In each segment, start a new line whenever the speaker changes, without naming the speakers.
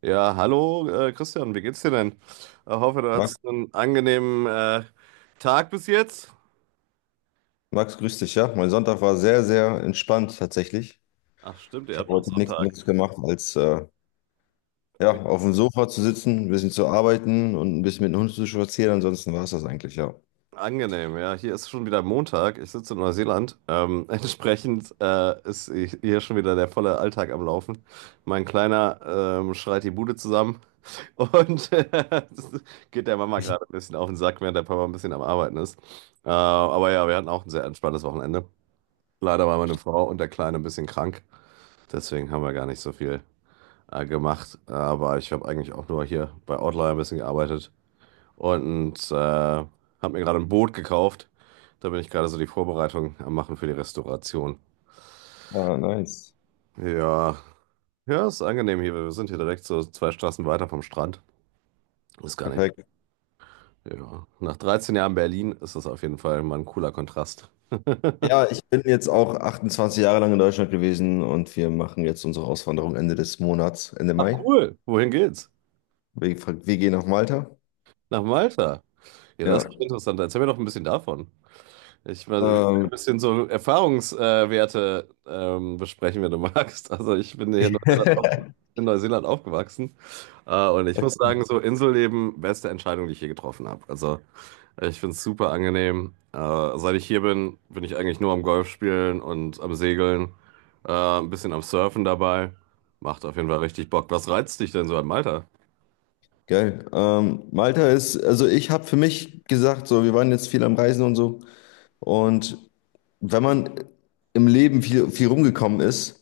Ja, hallo Christian, wie geht's dir denn? Ich hoffe, du
Max,
hattest einen angenehmen Tag bis jetzt.
Max, grüß dich, ja. Mein Sonntag war sehr, sehr entspannt tatsächlich.
Ach stimmt, ihr
Ich habe
habt noch
heute nichts
Sonntag.
anderes gemacht, als ja, auf dem Sofa zu sitzen, ein bisschen zu arbeiten und ein bisschen mit dem Hund zu spazieren. Ansonsten war es das eigentlich, ja.
Angenehm, ja. Hier ist schon wieder Montag. Ich sitze in Neuseeland. Entsprechend hier schon wieder der volle Alltag am Laufen. Mein Kleiner schreit die Bude zusammen und das geht der Mama gerade ein bisschen auf den Sack, während der Papa ein bisschen am Arbeiten ist. Aber ja, wir hatten auch ein sehr entspanntes Wochenende. Leider war meine Frau und der Kleine ein bisschen krank. Deswegen haben wir gar nicht so viel gemacht, aber ich habe eigentlich auch nur hier bei Outlier ein bisschen gearbeitet und habe mir gerade ein Boot gekauft. Da bin ich gerade so die Vorbereitung am Machen für die Restauration.
Ah, nice.
Ja, ja, ist angenehm hier. Wir sind hier direkt so zwei Straßen weiter vom Strand. Ist gar nicht.
Perfekt.
Ja. Nach 13 Jahren Berlin ist das auf jeden Fall mal ein cooler Kontrast.
Ja, ich bin jetzt auch 28 Jahre lang in Deutschland gewesen und wir machen jetzt unsere Auswanderung Ende des Monats, Ende
Ach
Mai.
cool, wohin geht's?
Wir, wir gehen nach Malta.
Nach Malta. Ja, das
Ja.
ist interessant. Erzähl mir doch ein bisschen davon. Ich weiß, wir können
Ähm,
ein bisschen so Erfahrungswerte besprechen, wenn du magst. Also ich bin hier in Neuseeland, in Neuseeland aufgewachsen und ich muss sagen, so Inselleben, beste Entscheidung, die ich je getroffen habe. Also ich finde es super angenehm. Seit ich hier bin, bin ich eigentlich nur am Golf spielen und am Segeln, äh, ein bisschen am Surfen dabei. Macht auf jeden Fall richtig Bock. Was reizt dich denn so an Malta?
Geil. Malta ist, also ich habe für mich gesagt, so, wir waren jetzt viel am Reisen und so. Und wenn man im Leben viel, viel rumgekommen ist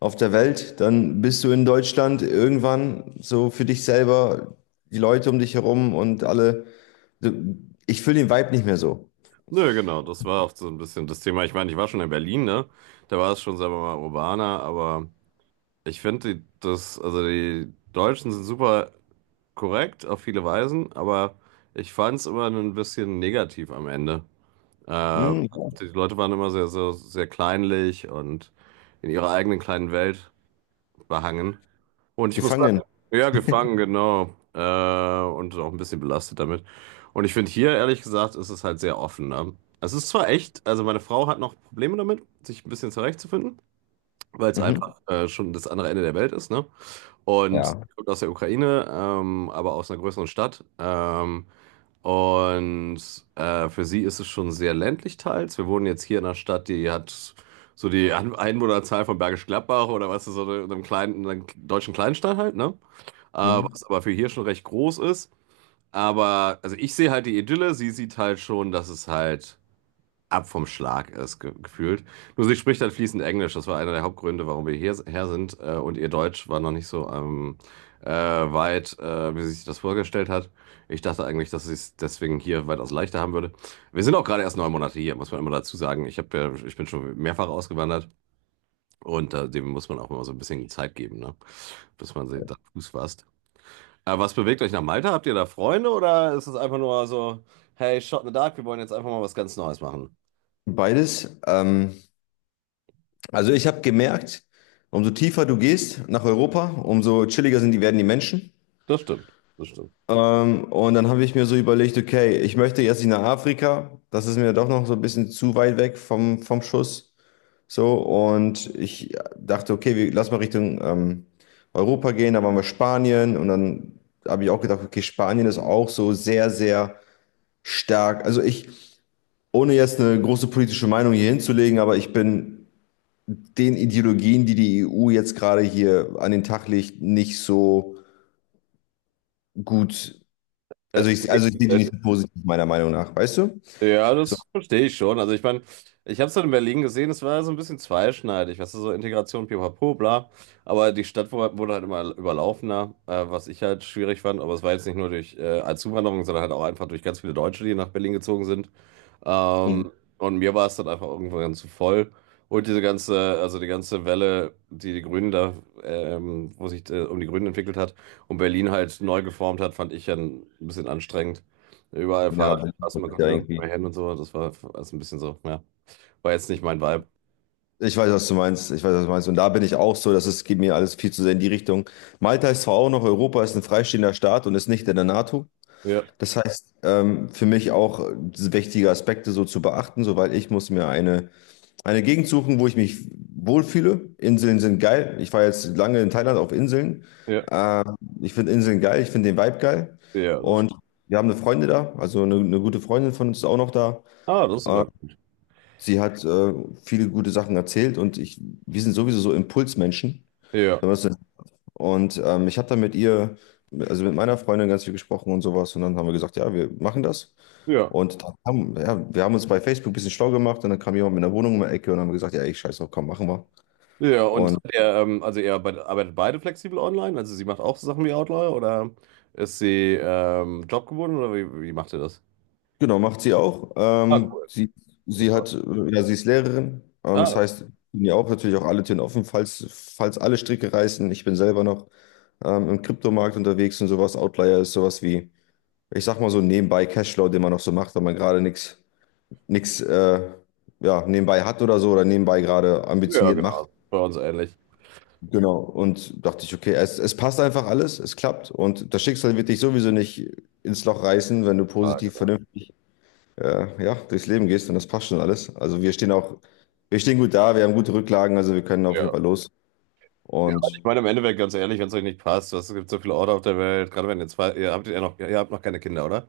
auf der Welt, dann bist du in Deutschland irgendwann so für dich selber, die Leute um dich herum und alle. Du- Ich fühle den Vibe nicht mehr so.
Nö, genau, das war auch so ein bisschen das Thema. Ich meine, ich war schon in Berlin, ne? Da war es schon, sagen wir mal, urbaner, aber ich finde, die- also die Deutschen sind super korrekt auf viele Weisen, aber ich fand es immer ein bisschen negativ am Ende. Äh,
Hm,
die Leute waren immer sehr, sehr, sehr kleinlich und in ihrer eigenen kleinen Welt behangen. Und ich muss
gefangen.
sagen, ja, gefangen, genau. Und auch ein bisschen belastet damit. Und ich finde hier, ehrlich gesagt, ist es halt sehr offen. Ne? Es ist zwar echt, also meine Frau hat noch Probleme damit, sich ein bisschen zurechtzufinden, weil es
Mhm.
einfach schon das andere Ende der Welt ist, ne? Und
Ja.
die kommt aus der Ukraine, aber aus einer größeren Stadt. Und für sie ist es schon sehr ländlich teils. Wir wohnen jetzt hier in einer Stadt, die hat so die Einwohnerzahl von Bergisch Gladbach oder was ist so in einem kleinen, einer deutschen Kleinstadt halt, ne? Äh,
Mhm.
was aber für hier schon recht groß ist. Aber also ich sehe halt die Idylle, sie sieht halt schon, dass es halt ab vom Schlag ist, ge gefühlt. Nur sie spricht halt fließend Englisch. Das war einer der Hauptgründe, warum wir hierher sind. Und ihr Deutsch war noch nicht so weit, wie sie sich das vorgestellt hat. Ich dachte eigentlich, dass sie es deswegen hier weitaus leichter haben würde. Wir sind auch gerade erst 9 Monate hier, muss man immer dazu sagen. Ich bin schon mehrfach ausgewandert. Und dem muss man auch immer so ein bisschen Zeit geben, ne? Bis man sie da Fuß fasst. Was bewegt euch nach Malta? Habt ihr da Freunde oder ist es einfach nur so, hey, shot in the dark, wir wollen jetzt einfach mal was ganz Neues machen?
Beides. Also ich habe gemerkt, umso tiefer du gehst nach Europa, umso chilliger sind die, werden die Menschen.
Das stimmt, das stimmt.
Und dann habe ich mir so überlegt, okay, ich möchte jetzt nicht nach Afrika. Das ist mir doch noch so ein bisschen zu weit weg vom Schuss. So, und ich dachte, okay, wir, lass mal Richtung Europa gehen. Da waren wir Spanien. Und dann habe ich auch gedacht, okay, Spanien ist auch so sehr, sehr stark. Ohne jetzt eine große politische Meinung hier hinzulegen, aber ich bin den Ideologien, die die EU jetzt gerade hier an den Tag legt, nicht so gut.
Äh,
Also ich sehe die nicht so positiv, meiner Meinung nach, weißt du?
ja,
So,
das verstehe ich schon. Also ich meine, ich habe es dann in Berlin gesehen, es war so ein bisschen zweischneidig, weißt du, so Integration, pipapo, bla. Aber die Stadt wurde halt immer überlaufener, was ich halt schwierig fand. Aber es war jetzt nicht nur durch als Zuwanderung, sondern halt auch einfach durch ganz viele Deutsche, die nach Berlin gezogen sind.
hm,
Ähm, und mir war es dann einfach irgendwann zu voll. Und diese ganze, also die ganze Welle, die die Grünen da, wo sich um die Grünen entwickelt hat und Berlin halt neu geformt hat, fand ich ja ein bisschen anstrengend. Überall
ja, bin
Fahrradstraßen,
ich
man konnte
ja
nirgendwo
irgendwie.
mehr hin und so. Das war alles ein bisschen so, ja. War jetzt nicht mein Vibe.
Ich weiß, was du meinst. Ich weiß, was du meinst. Und da bin ich auch so, dass es geht mir alles viel zu sehr in die Richtung. Malta ist zwar auch noch Europa, ist ein freistehender Staat und ist nicht in der NATO.
Ja,
Das heißt, für mich auch wichtige Aspekte so zu beachten, soweit ich muss mir eine Gegend suchen, wo ich mich wohlfühle. Inseln sind geil. Ich war jetzt lange in Thailand auf Inseln.
ja,
Äh, Ich finde Inseln geil, ich finde den Vibe geil.
ja. Das,
Und wir haben eine Freundin da, also eine gute Freundin von uns ist auch noch da.
ah, das ist
Äh,
aber.
Sie hat viele gute Sachen erzählt und wir sind sowieso so Impulsmenschen.
Ja,
Wenn man das so- nennt. Und ich habe da mit ihr, also mit meiner Freundin ganz viel gesprochen und sowas. Und dann haben wir gesagt, ja, wir machen das.
ja,
Und dann haben, ja, wir haben uns bei Facebook ein bisschen schlau gemacht und dann kam jemand mit einer Wohnung um die Ecke und haben gesagt, ja, ich scheiße, komm, machen wir.
ja. Und
Und
er, ähm, also ihr arbeitet beide flexibel online? Also sie macht auch so Sachen wie Outlier oder ist sie jobgebunden oder wie macht ihr das?
genau, macht sie auch.
Ah,
Ähm,
cool.
sie, sie
Super.
hat, ja, sie ist Lehrerin. Das
Ah,
heißt, bin ja auch natürlich auch alle Türen offen, falls alle Stricke reißen. Ich bin selber noch im Kryptomarkt unterwegs und sowas. Outlier ist sowas wie, ich sag mal so nebenbei Cashflow, den man noch so macht, wenn man gerade nichts ja, nebenbei hat oder so oder nebenbei gerade
ja,
ambitioniert macht.
genau. Bei uns ähnlich.
Genau. Und dachte ich, okay, es passt einfach alles, es klappt und das Schicksal wird dich sowieso nicht ins Loch reißen, wenn du
Ah,
positiv,
genau.
vernünftig ja, durchs Leben gehst und das passt schon alles. Also wir stehen gut da, wir haben gute Rücklagen, also wir können auf jeden
Ja.
Fall los.
Ja, ich
Und
meine, im Endeffekt, ganz ehrlich, wenn es euch nicht passt, was, es gibt so viele Orte auf der Welt, gerade wenn ihr zwei, ihr habt noch keine Kinder, oder?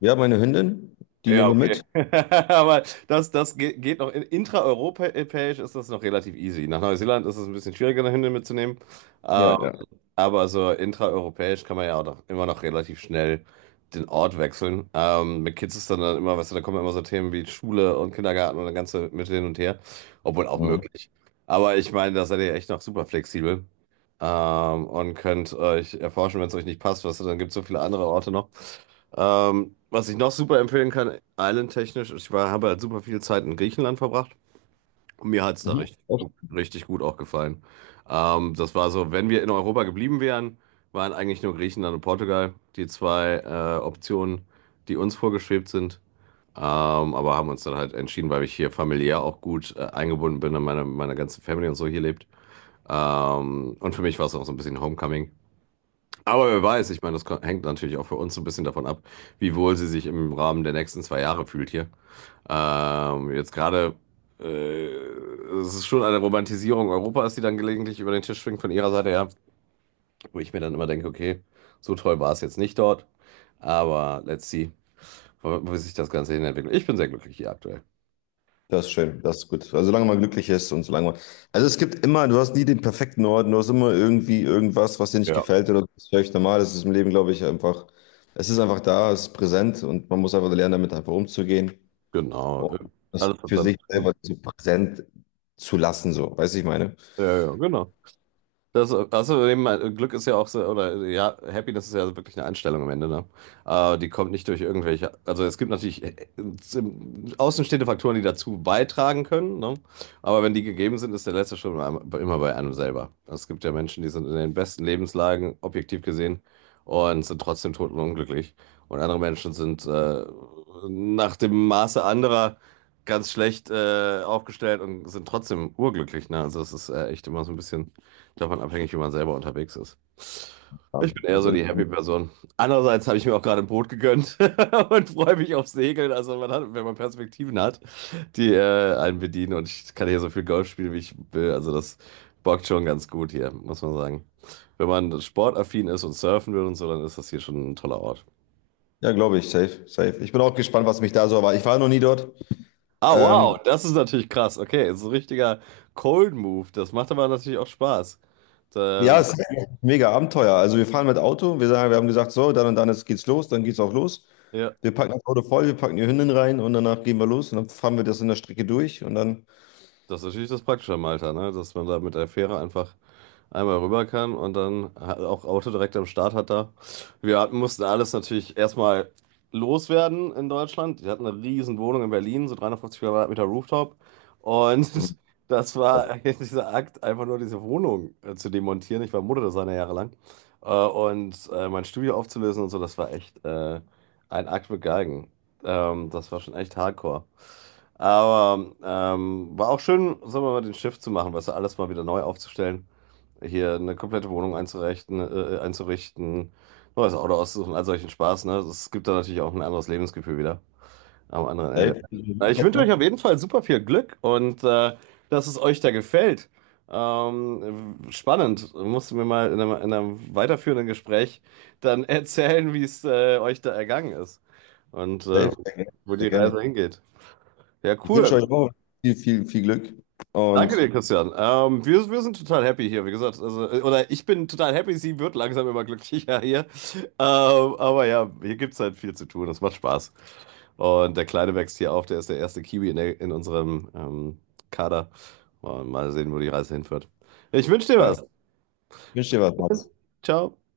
ja, meine Hündin, die
Ja,
nehmen wir
okay.
mit.
Aber das geht noch. Intraeuropäisch ist das noch relativ easy. Nach Neuseeland ist es ein bisschen schwieriger, eine Hündin mitzunehmen.
Ja,
Ähm,
ja.
aber so intraeuropäisch kann man ja auch immer noch relativ schnell den Ort wechseln. Mit Kids ist dann immer, weißt du, da kommen immer so Themen wie Schule und Kindergarten und das ganze mit hin und her. Obwohl auch
Mhm.
möglich. Aber ich meine, da seid ihr echt noch super flexibel. Und könnt euch erforschen, wenn es euch nicht passt, was, dann gibt es so viele andere Orte noch. Was ich noch super empfehlen kann, islandtechnisch, habe halt super viel Zeit in Griechenland verbracht und mir hat es da
Mhm.
richtig gut auch gefallen. Das war so, wenn wir in Europa geblieben wären, waren eigentlich nur Griechenland und Portugal die zwei Optionen, die uns vorgeschwebt sind. Aber haben uns dann halt entschieden, weil ich hier familiär auch gut eingebunden bin und meine ganze Family und so hier lebt. Und für mich war es auch so ein bisschen Homecoming. Aber wer weiß, ich meine, das hängt natürlich auch für uns so ein bisschen davon ab, wie wohl sie sich im Rahmen der nächsten 2 Jahre fühlt hier. Jetzt gerade, äh, es ist schon eine Romantisierung Europas, die dann gelegentlich über den Tisch schwingt von ihrer Seite her, wo ich mir dann immer denke, okay, so toll war es jetzt nicht dort, aber let's see, wo sich das Ganze hin entwickelt. Ich bin sehr glücklich hier aktuell.
Das ist schön, das ist gut. Also solange man glücklich ist und solange man. Also es gibt immer, du hast nie den perfekten Ort, du hast immer irgendwie irgendwas, was dir nicht
Ja.
gefällt oder das ist völlig normal. Das ist im Leben, glaube ich, einfach, es ist einfach da, es ist präsent und man muss einfach lernen, damit einfach umzugehen
Genau.
und das
Alles hat
für
seine.
sich selber so präsent zu lassen, so, weißt du, ich meine.
Ja, ja, genau. Das, also eben, Glück ist ja auch so, oder ja, Happiness ist ja wirklich eine Einstellung am Ende, ne? Die kommt nicht durch irgendwelche, also es gibt natürlich außenstehende Faktoren, die dazu beitragen können, ne? Aber wenn die gegeben sind, ist der letzte Schritt immer immer bei einem selber. Also, es gibt ja Menschen, die sind in den besten Lebenslagen, objektiv gesehen, und sind trotzdem totenunglücklich. Und andere Menschen sind nach dem Maße anderer ganz schlecht aufgestellt und sind trotzdem urglücklich, ne? Also es ist echt immer so ein bisschen davon abhängig, wie man selber unterwegs ist.
Ja,
Ich bin eher
das
so die
Intro.
Happy-Person. Andererseits habe ich mir auch gerade ein Boot gegönnt und freue mich auf Segeln. Also man hat, wenn man Perspektiven hat, die einen bedienen. Und ich kann hier so viel Golf spielen, wie ich will. Also das bockt schon ganz gut hier, muss man sagen. Wenn man sportaffin ist und surfen will und so, dann ist das hier schon ein toller Ort.
Ja, glaube ich, safe, safe. Ich bin auch gespannt, was mich da so erwartet. Ich war noch nie dort.
Ah,
Ähm,
wow, das ist natürlich krass. Okay, so ein richtiger Cold Move. Das macht aber natürlich auch Spaß.
ja,
Ähm,
es ist mega Abenteuer. Also wir fahren mit Auto, wir sagen, wir haben gesagt, so, dann und dann geht's los, dann geht's auch los.
ja.
Wir packen das Auto voll, wir packen die Hündin rein und danach gehen wir los und dann fahren wir das in der Strecke durch und dann
Das ist natürlich das Praktische am Alter, ne? Dass man da mit der Fähre einfach einmal rüber kann und dann auch Auto direkt am Start hat da. Wir hatten, mussten alles natürlich erstmal loswerden in Deutschland. Die hatten eine riesen Wohnung in Berlin, so 350 Quadratmeter Rooftop. Und
Mhm.
das war dieser Akt, einfach nur diese Wohnung zu demontieren. Ich war Modedesigner jahrelang. Mein Studio aufzulösen und so, das war echt ein Akt mit Geigen. Das war schon echt hardcore. Aber war auch schön, sagen wir mal, den Shift zu machen, weißt du, alles mal wieder neu aufzustellen, hier eine komplette Wohnung einzurichten, neues Auto auszusuchen, all solchen Spaß, ne? Das gibt da natürlich auch ein anderes Lebensgefühl wieder am anderen Ende.
Safe,
Ich wünsche
ne?
euch auf jeden Fall super viel Glück und dass es euch da gefällt. Spannend. Musst du mir mal in einem weiterführenden Gespräch dann erzählen, wie es euch da ergangen ist und
Safe, sehr gerne.
wo
Sehr
die
gerne.
Reise hingeht. Ja,
Ich wünsche
cool.
euch auch viel, viel, viel Glück
Danke
und
dir, Christian. Wir sind total happy hier, wie gesagt. Also, oder ich bin total happy, sie wird langsam immer glücklicher hier. Aber ja, hier gibt es halt viel zu tun. Das macht Spaß. Und der Kleine wächst hier auf, der ist der erste Kiwi in unserem Kader. Und mal sehen, wo die Reise hinführt. Ich wünsche dir
ja, ich
was.
wünsche dir was.
Ciao.